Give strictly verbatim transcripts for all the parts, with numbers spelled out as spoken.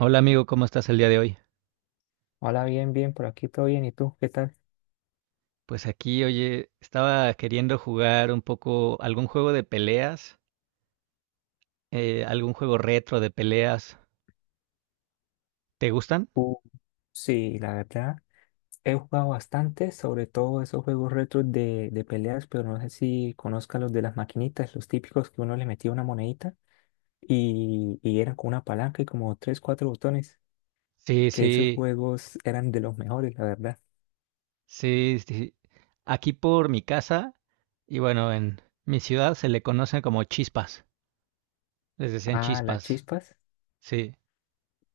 Hola amigo, ¿cómo estás el día de hoy? Hola, bien, bien, por aquí todo bien. ¿Y tú? ¿Qué tal? Pues aquí, oye, estaba queriendo jugar un poco algún juego de peleas, eh, algún juego retro de peleas. ¿Te gustan? Uh, sí, la verdad, he jugado bastante, sobre todo esos juegos retros de, de peleas, pero no sé si conozcas los de las maquinitas, los típicos que uno le metía una monedita y, y eran con una palanca y como tres, cuatro botones, Sí, que esos sí, juegos eran de los mejores, la verdad. sí, sí. Aquí por mi casa, y bueno, en mi ciudad se le conocen como chispas. Les decían Ah, las chispas, chispas. sí.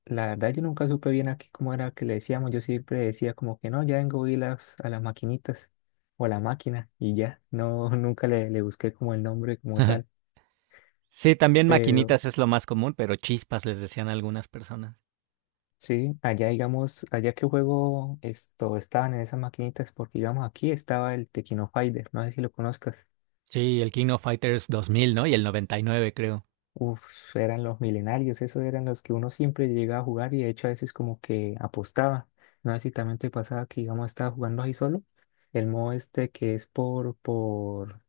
La verdad yo nunca supe bien aquí cómo era que le decíamos, yo siempre decía como que no, ya vengo y las, a las maquinitas o a la máquina y ya, no, nunca le, le busqué como el nombre como tal, Sí, también pero maquinitas es lo más común, pero chispas les decían algunas personas. sí, allá digamos, allá que juego esto, estaban en esas maquinitas porque digamos aquí estaba el Tequino Fighter, no sé si lo conozcas. Sí, el King of Fighters dos mil, ¿no? Y el noventa y nueve, creo. Uf, eran los milenarios, esos eran los que uno siempre llegaba a jugar y de hecho a veces como que apostaba, no sé si también te pasaba que íbamos a estar jugando ahí solo. El modo este que es. Por, por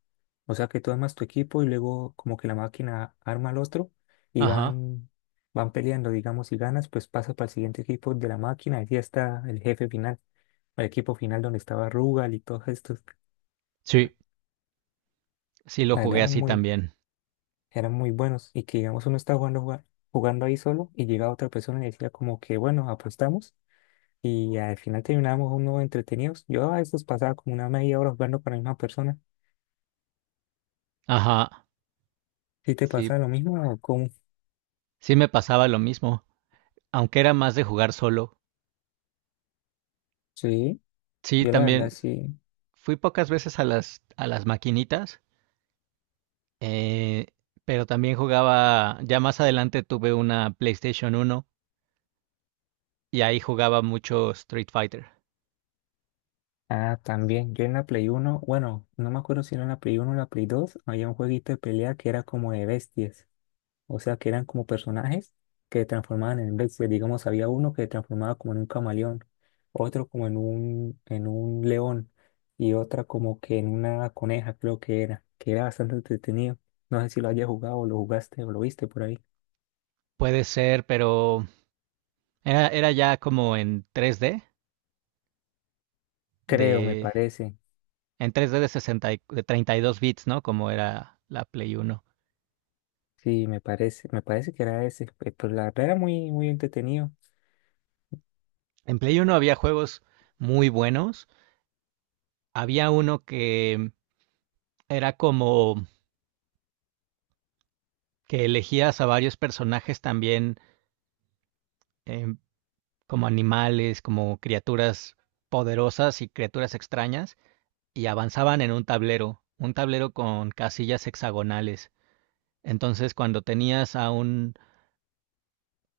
O sea que tú armas tu equipo y luego como que la máquina arma al otro y Ajá. van, van peleando, digamos, si ganas, pues pasa para el siguiente equipo de la máquina y ya está el jefe final, el equipo final donde estaba Rugal y todos estos. Sí, sí lo La verdad jugué eran así muy, también. eran muy buenos y que digamos uno está jugando, jugando, jugando ahí solo y llega otra persona y decía como que bueno, apostamos y al final terminábamos uno entretenidos. Yo a veces pasaba como una media hora jugando con la misma persona. Ajá. ¿Sí te Sí, pasa lo mismo o cómo? sí me pasaba lo mismo, aunque era más de jugar solo. Sí, Sí, yo la verdad también sí. fui pocas veces a las a las maquinitas, eh, pero también jugaba. Ya más adelante tuve una PlayStation uno y ahí jugaba mucho Street Fighter. Ah, también. Yo en la Play uno, bueno, no me acuerdo si era en la Play uno, o la Play dos, había un jueguito de pelea que era como de bestias. O sea, que eran como personajes que se transformaban en bestias. Digamos, había uno que se transformaba como en un camaleón, otro como en un, en un león y otra como que en una coneja, creo que era, que era bastante entretenido. No sé si lo hayas jugado o lo jugaste o lo viste por ahí. Puede ser, pero era, era ya como en tres D, Creo, me de, parece. en tres D de sesenta, y- de treinta y dos bits, ¿no? Como era la Play uno. Sí, me parece. Me parece que era ese. pe- Pero la verdad era muy, muy entretenido. En Play uno había juegos muy buenos. Había uno que era como que elegías a varios personajes también, eh, como animales, como criaturas poderosas y criaturas extrañas, y avanzaban en un tablero, un tablero con casillas hexagonales. Entonces, cuando tenías a un,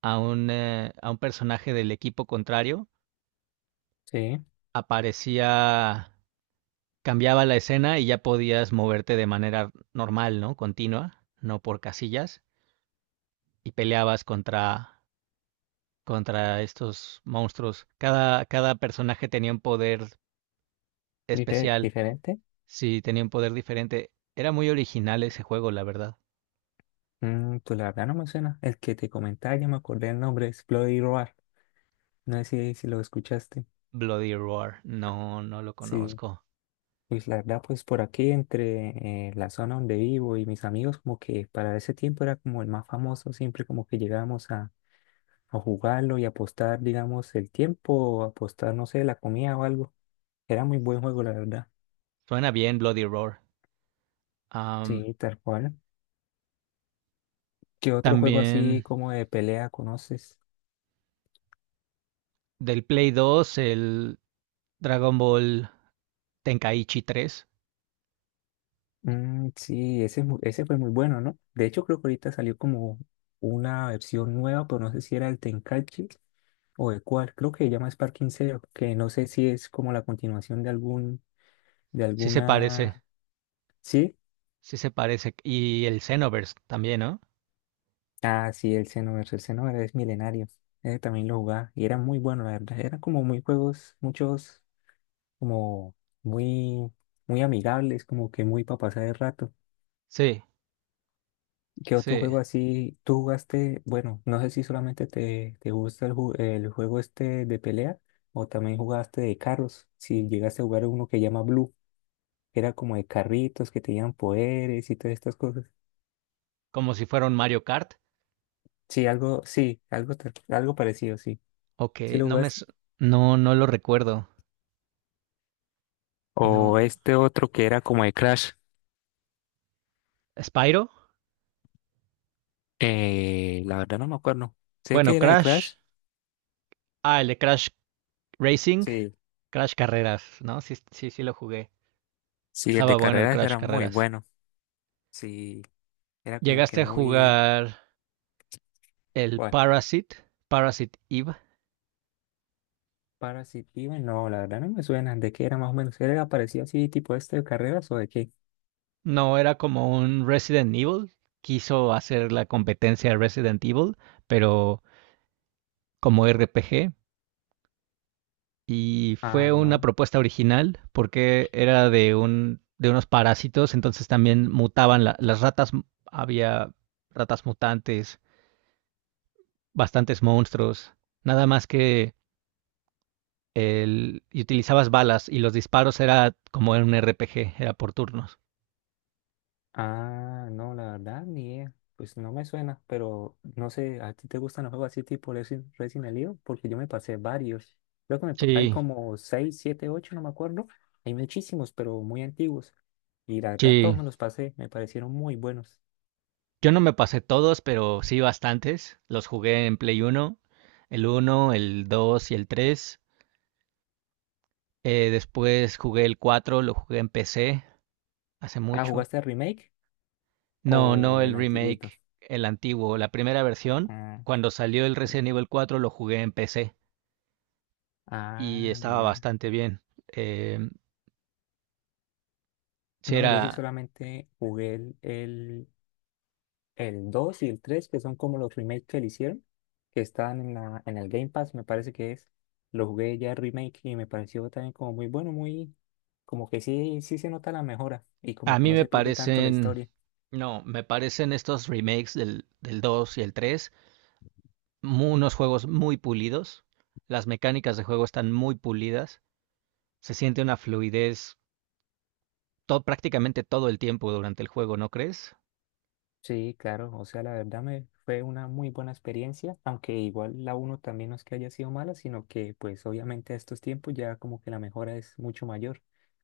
a un, eh, a un personaje del equipo contrario, Sí, aparecía, cambiaba la escena y ya podías moverte de manera normal, ¿no? Continua, no por casillas, y peleabas contra contra estos monstruos. Cada, cada personaje tenía un poder dife- especial. diferente. Sí, tenía un poder diferente. Era muy original ese juego, la verdad. Mm, pues la verdad no me suena. El que te comentaba, ya me acordé el nombre, es Bloody Roar. No sé si, si lo escuchaste. Bloody Roar, no, no lo Sí, conozco. pues la verdad, pues por aquí, entre eh, la zona donde vivo y mis amigos, como que para ese tiempo era como el más famoso, siempre como que llegábamos a, a jugarlo y apostar, digamos, el tiempo, o apostar, no sé, la comida o algo. Era muy buen juego, la verdad. Suena bien Bloody Roar. Am, Sí, tal cual. ¿Qué otro juego así también como de pelea conoces? del Play dos, el Dragon Ball Tenkaichi tres. Mm, sí, ese, es mu- ese fue muy bueno, ¿no? De hecho, creo que ahorita salió como una versión nueva, pero no sé si era el Tenkaichi o de cuál. Creo que se llama Sparking Zero, que no sé si es como la continuación de algún, de Sí se parece, alguna... ¿Sí? sí se parece. Y el Xenoverse también, ¿no? Ah, sí, el Xenoverse. El Xenoverse es milenario. Ese también lo jugaba y era muy bueno, la verdad. Eran como muy juegos, muchos como muy, muy amigables, como que muy para pasar el rato. Sí, ¿Qué otro sí. juego así tú jugaste? Bueno, no sé si solamente te, te gusta el, ju- el juego este de pelea o también jugaste de carros. Si llegaste a jugar uno que llama Blue, que era como de carritos que tenían poderes y todas estas cosas. Como si fuera un Mario Kart. Sí, algo, sí, algo, te- algo parecido, sí. Ok, ¿Sí lo no me... jugaste? No, no lo recuerdo. No. O este otro que era como de Crash. Spyro. Eh, la verdad no me acuerdo. Sé Bueno, que era de Crash. Crash. Ah, el de Crash Racing. Sí. Crash Carreras, ¿no? Sí, sí, sí lo jugué. Sí, el Estaba de bueno el carreras Crash era muy Carreras. bueno. Sí, era como que ¿Llegaste a muy... jugar el Parasite? Parasite Eve. Parasitivo, no, la verdad no me suena. ¿De qué era más o menos? ¿Era parecido así, tipo este de carreras o de qué? No, era como un Resident Evil. Quiso hacer la competencia de Resident Evil, pero como R P G. Y Ah, fue una no. propuesta original porque era de un de unos parásitos. Entonces también mutaban la- las ratas, había ratas mutantes, bastantes monstruos. Nada más que el, y utilizabas balas, y los disparos era como en un R P G, era por turnos. Ah, no, la verdad ni idea. Pues no me suena, pero no sé, ¿a ti te gustan los juegos así tipo Resi- Resident Evil? Porque yo me pasé varios. Creo que me pa- hay Sí, como seis, siete, ocho, no me acuerdo. Hay muchísimos, pero muy antiguos. Y la verdad sí. todos me los pasé, me parecieron muy buenos. Yo no me pasé todos, pero sí bastantes. Los jugué en Play uno, el uno, el dos y el tres. Eh, después jugué el cuatro, lo jugué en P C hace Ah, mucho. ¿jugaste el remake No, no o el el antiguito? remake, el antiguo, la primera versión. Ah, Cuando salió el sí. Resident Evil cuatro lo jugué en P C y Ah, estaba mira. bastante bien. Eh, sí No, yo sí era. solamente jugué el, el, el dos y el tres que son como los remakes que le hicieron, que están en la, en el Game Pass, me parece que es. Lo jugué ya el remake y me pareció también como muy bueno, muy, como que sí, sí se nota la mejora y A como que mí no me se pierde tanto la parecen, historia. no, me parecen estos remakes del, del dos y el tres, mu- unos juegos muy pulidos. Las mecánicas de juego están muy pulidas, se siente una fluidez to- prácticamente todo el tiempo durante el juego, ¿no crees? Sí, claro, o sea, la verdad me fue una muy buena experiencia, aunque igual la uno también no es que haya sido mala, sino que pues obviamente a estos tiempos ya como que la mejora es mucho mayor,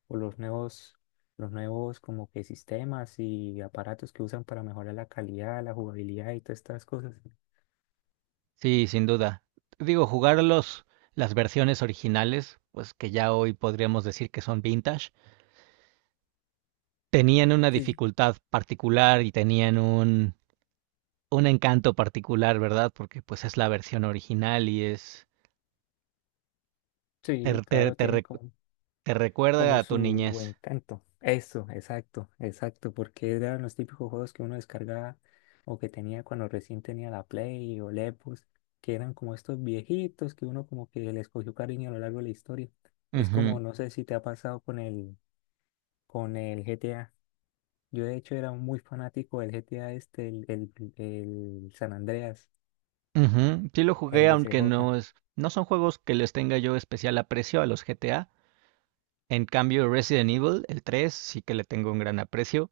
o los nuevos, los nuevos como que sistemas y aparatos que usan para mejorar la calidad, la jugabilidad y todas estas cosas. Sí, sin duda. Digo, jugar los, las versiones originales, pues que ya hoy podríamos decir que son vintage, tenían una Sí. dificultad particular y tenían un, un encanto particular, ¿verdad? Porque pues es la versión original y es. Te, Sí, te- claro, te tiene recu- como, te recuerda como a tu su niñez. encanto. Eso, exacto, exacto, porque eran los típicos juegos que uno descargaba o que tenía cuando recién tenía la Play o la Xbox, que eran como estos viejitos que uno como que les cogió cariño a lo largo de la historia. Es Ujú, como, no sé si te ha pasado con el, con el, G T A. Yo de hecho era muy fanático del G T A este, el, el, el San Andreas, ujú. Sí lo el jugué, de aunque C J. no es, no son juegos que les tenga yo especial aprecio a los G T A. En cambio, Resident Evil, el tres sí que le tengo un gran aprecio.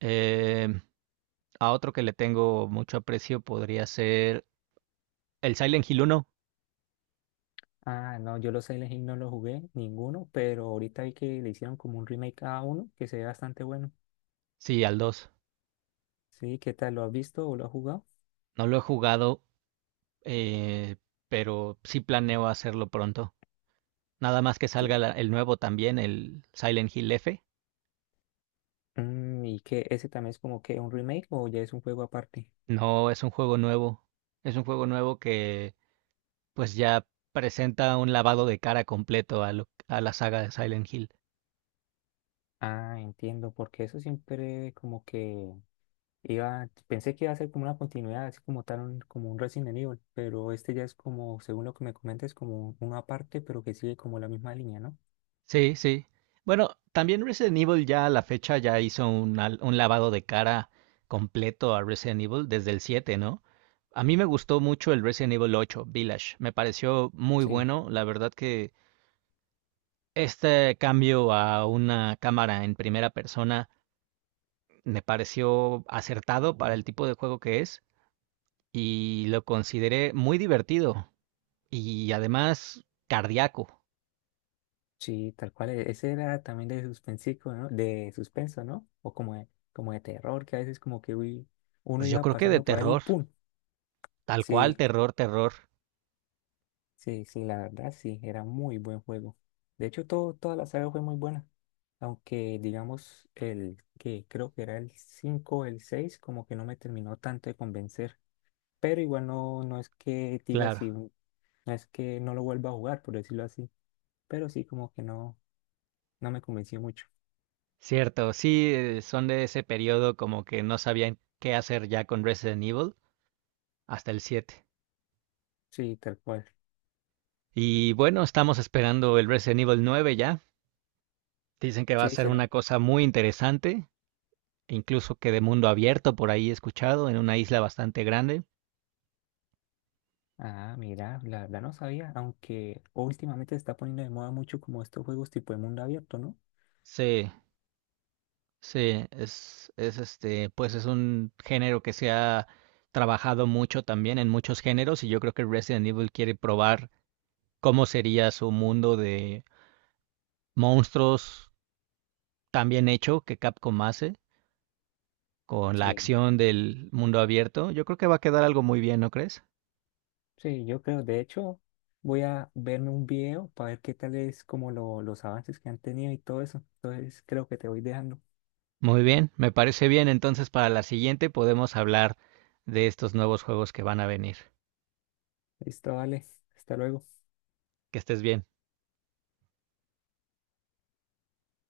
Eh, a otro que le tengo mucho aprecio podría ser el Silent Hill uno. Ah, no, yo los Silent Hill no los jugué, ninguno, pero ahorita vi que le hicieron como un remake a uno que se ve bastante bueno. Sí, al dos. Sí, ¿qué tal? ¿Lo has visto o lo has jugado? No lo he jugado, eh, pero sí planeo hacerlo pronto. Nada más que salga Sí. la- el nuevo también, el Silent Hill F. Mm, ¿y qué? ¿Ese también es como que un remake o ya es un juego aparte? No, es un juego nuevo. Es un juego nuevo que pues ya presenta un lavado de cara completo a, lo- a la saga de Silent Hill. Ah, entiendo, porque eso siempre como que iba, pensé que iba a ser como una continuidad, así como tal, un- como un Resident Evil, pero este ya es como, según lo que me comentas, como uno aparte, pero que sigue como la misma línea, ¿no? Sí, sí. Bueno, también Resident Evil ya a la fecha ya hizo un, al- un lavado de cara completo a Resident Evil desde el siete, ¿no? A mí me gustó mucho el Resident Evil ocho Village. Me pareció muy Sí. bueno. La verdad que este cambio a una cámara en primera persona me pareció acertado para el tipo de juego que es, y lo consideré muy divertido y además cardíaco. Sí, tal cual, e- ese era también de suspensico, ¿no? De suspenso, ¿no? O como de, como de terror, que a veces como que uy, uno Pues yo iba creo que de pasando por ahí, terror, ¡pum! tal cual, Sí, terror, terror. sí, sí, la verdad sí, era muy buen juego. De hecho, todo, toda la saga fue muy buena. Aunque, digamos, el que creo que era el cinco, o el seis, como que no me terminó tanto de convencer. Pero igual no, no es que diga Claro, si, no es que no lo vuelva a jugar, por decirlo así. Pero sí, como que no, no me convenció mucho. cierto, sí, eh, son de ese periodo como que no sabían qué hacer ya con Resident Evil hasta el siete. Sí, tal cual. Y bueno, estamos esperando el Resident Evil nueve ya. Dicen que va a Sí, ser una será. cosa muy interesante, e incluso que de mundo abierto por ahí he escuchado, en una isla bastante grande. Ah, mira, la verdad no sabía, aunque últimamente se está poniendo de moda mucho como estos juegos tipo de mundo abierto, ¿no? Sí, sí, es, es este, pues es un género que se ha trabajado mucho también en muchos géneros, y yo creo que Resident Evil quiere probar cómo sería su mundo de monstruos tan bien hecho que Capcom hace, con la Sí. acción del mundo abierto. Yo creo que va a quedar algo muy bien, ¿no crees? Sí, yo creo, de hecho, voy a verme un video para ver qué tal es como lo- los avances que han tenido y todo eso. Entonces, creo que te voy dejando. Muy bien, me parece bien. Entonces para la siguiente podemos hablar de estos nuevos juegos que van a venir. Listo, vale. Hasta luego. Que estés bien.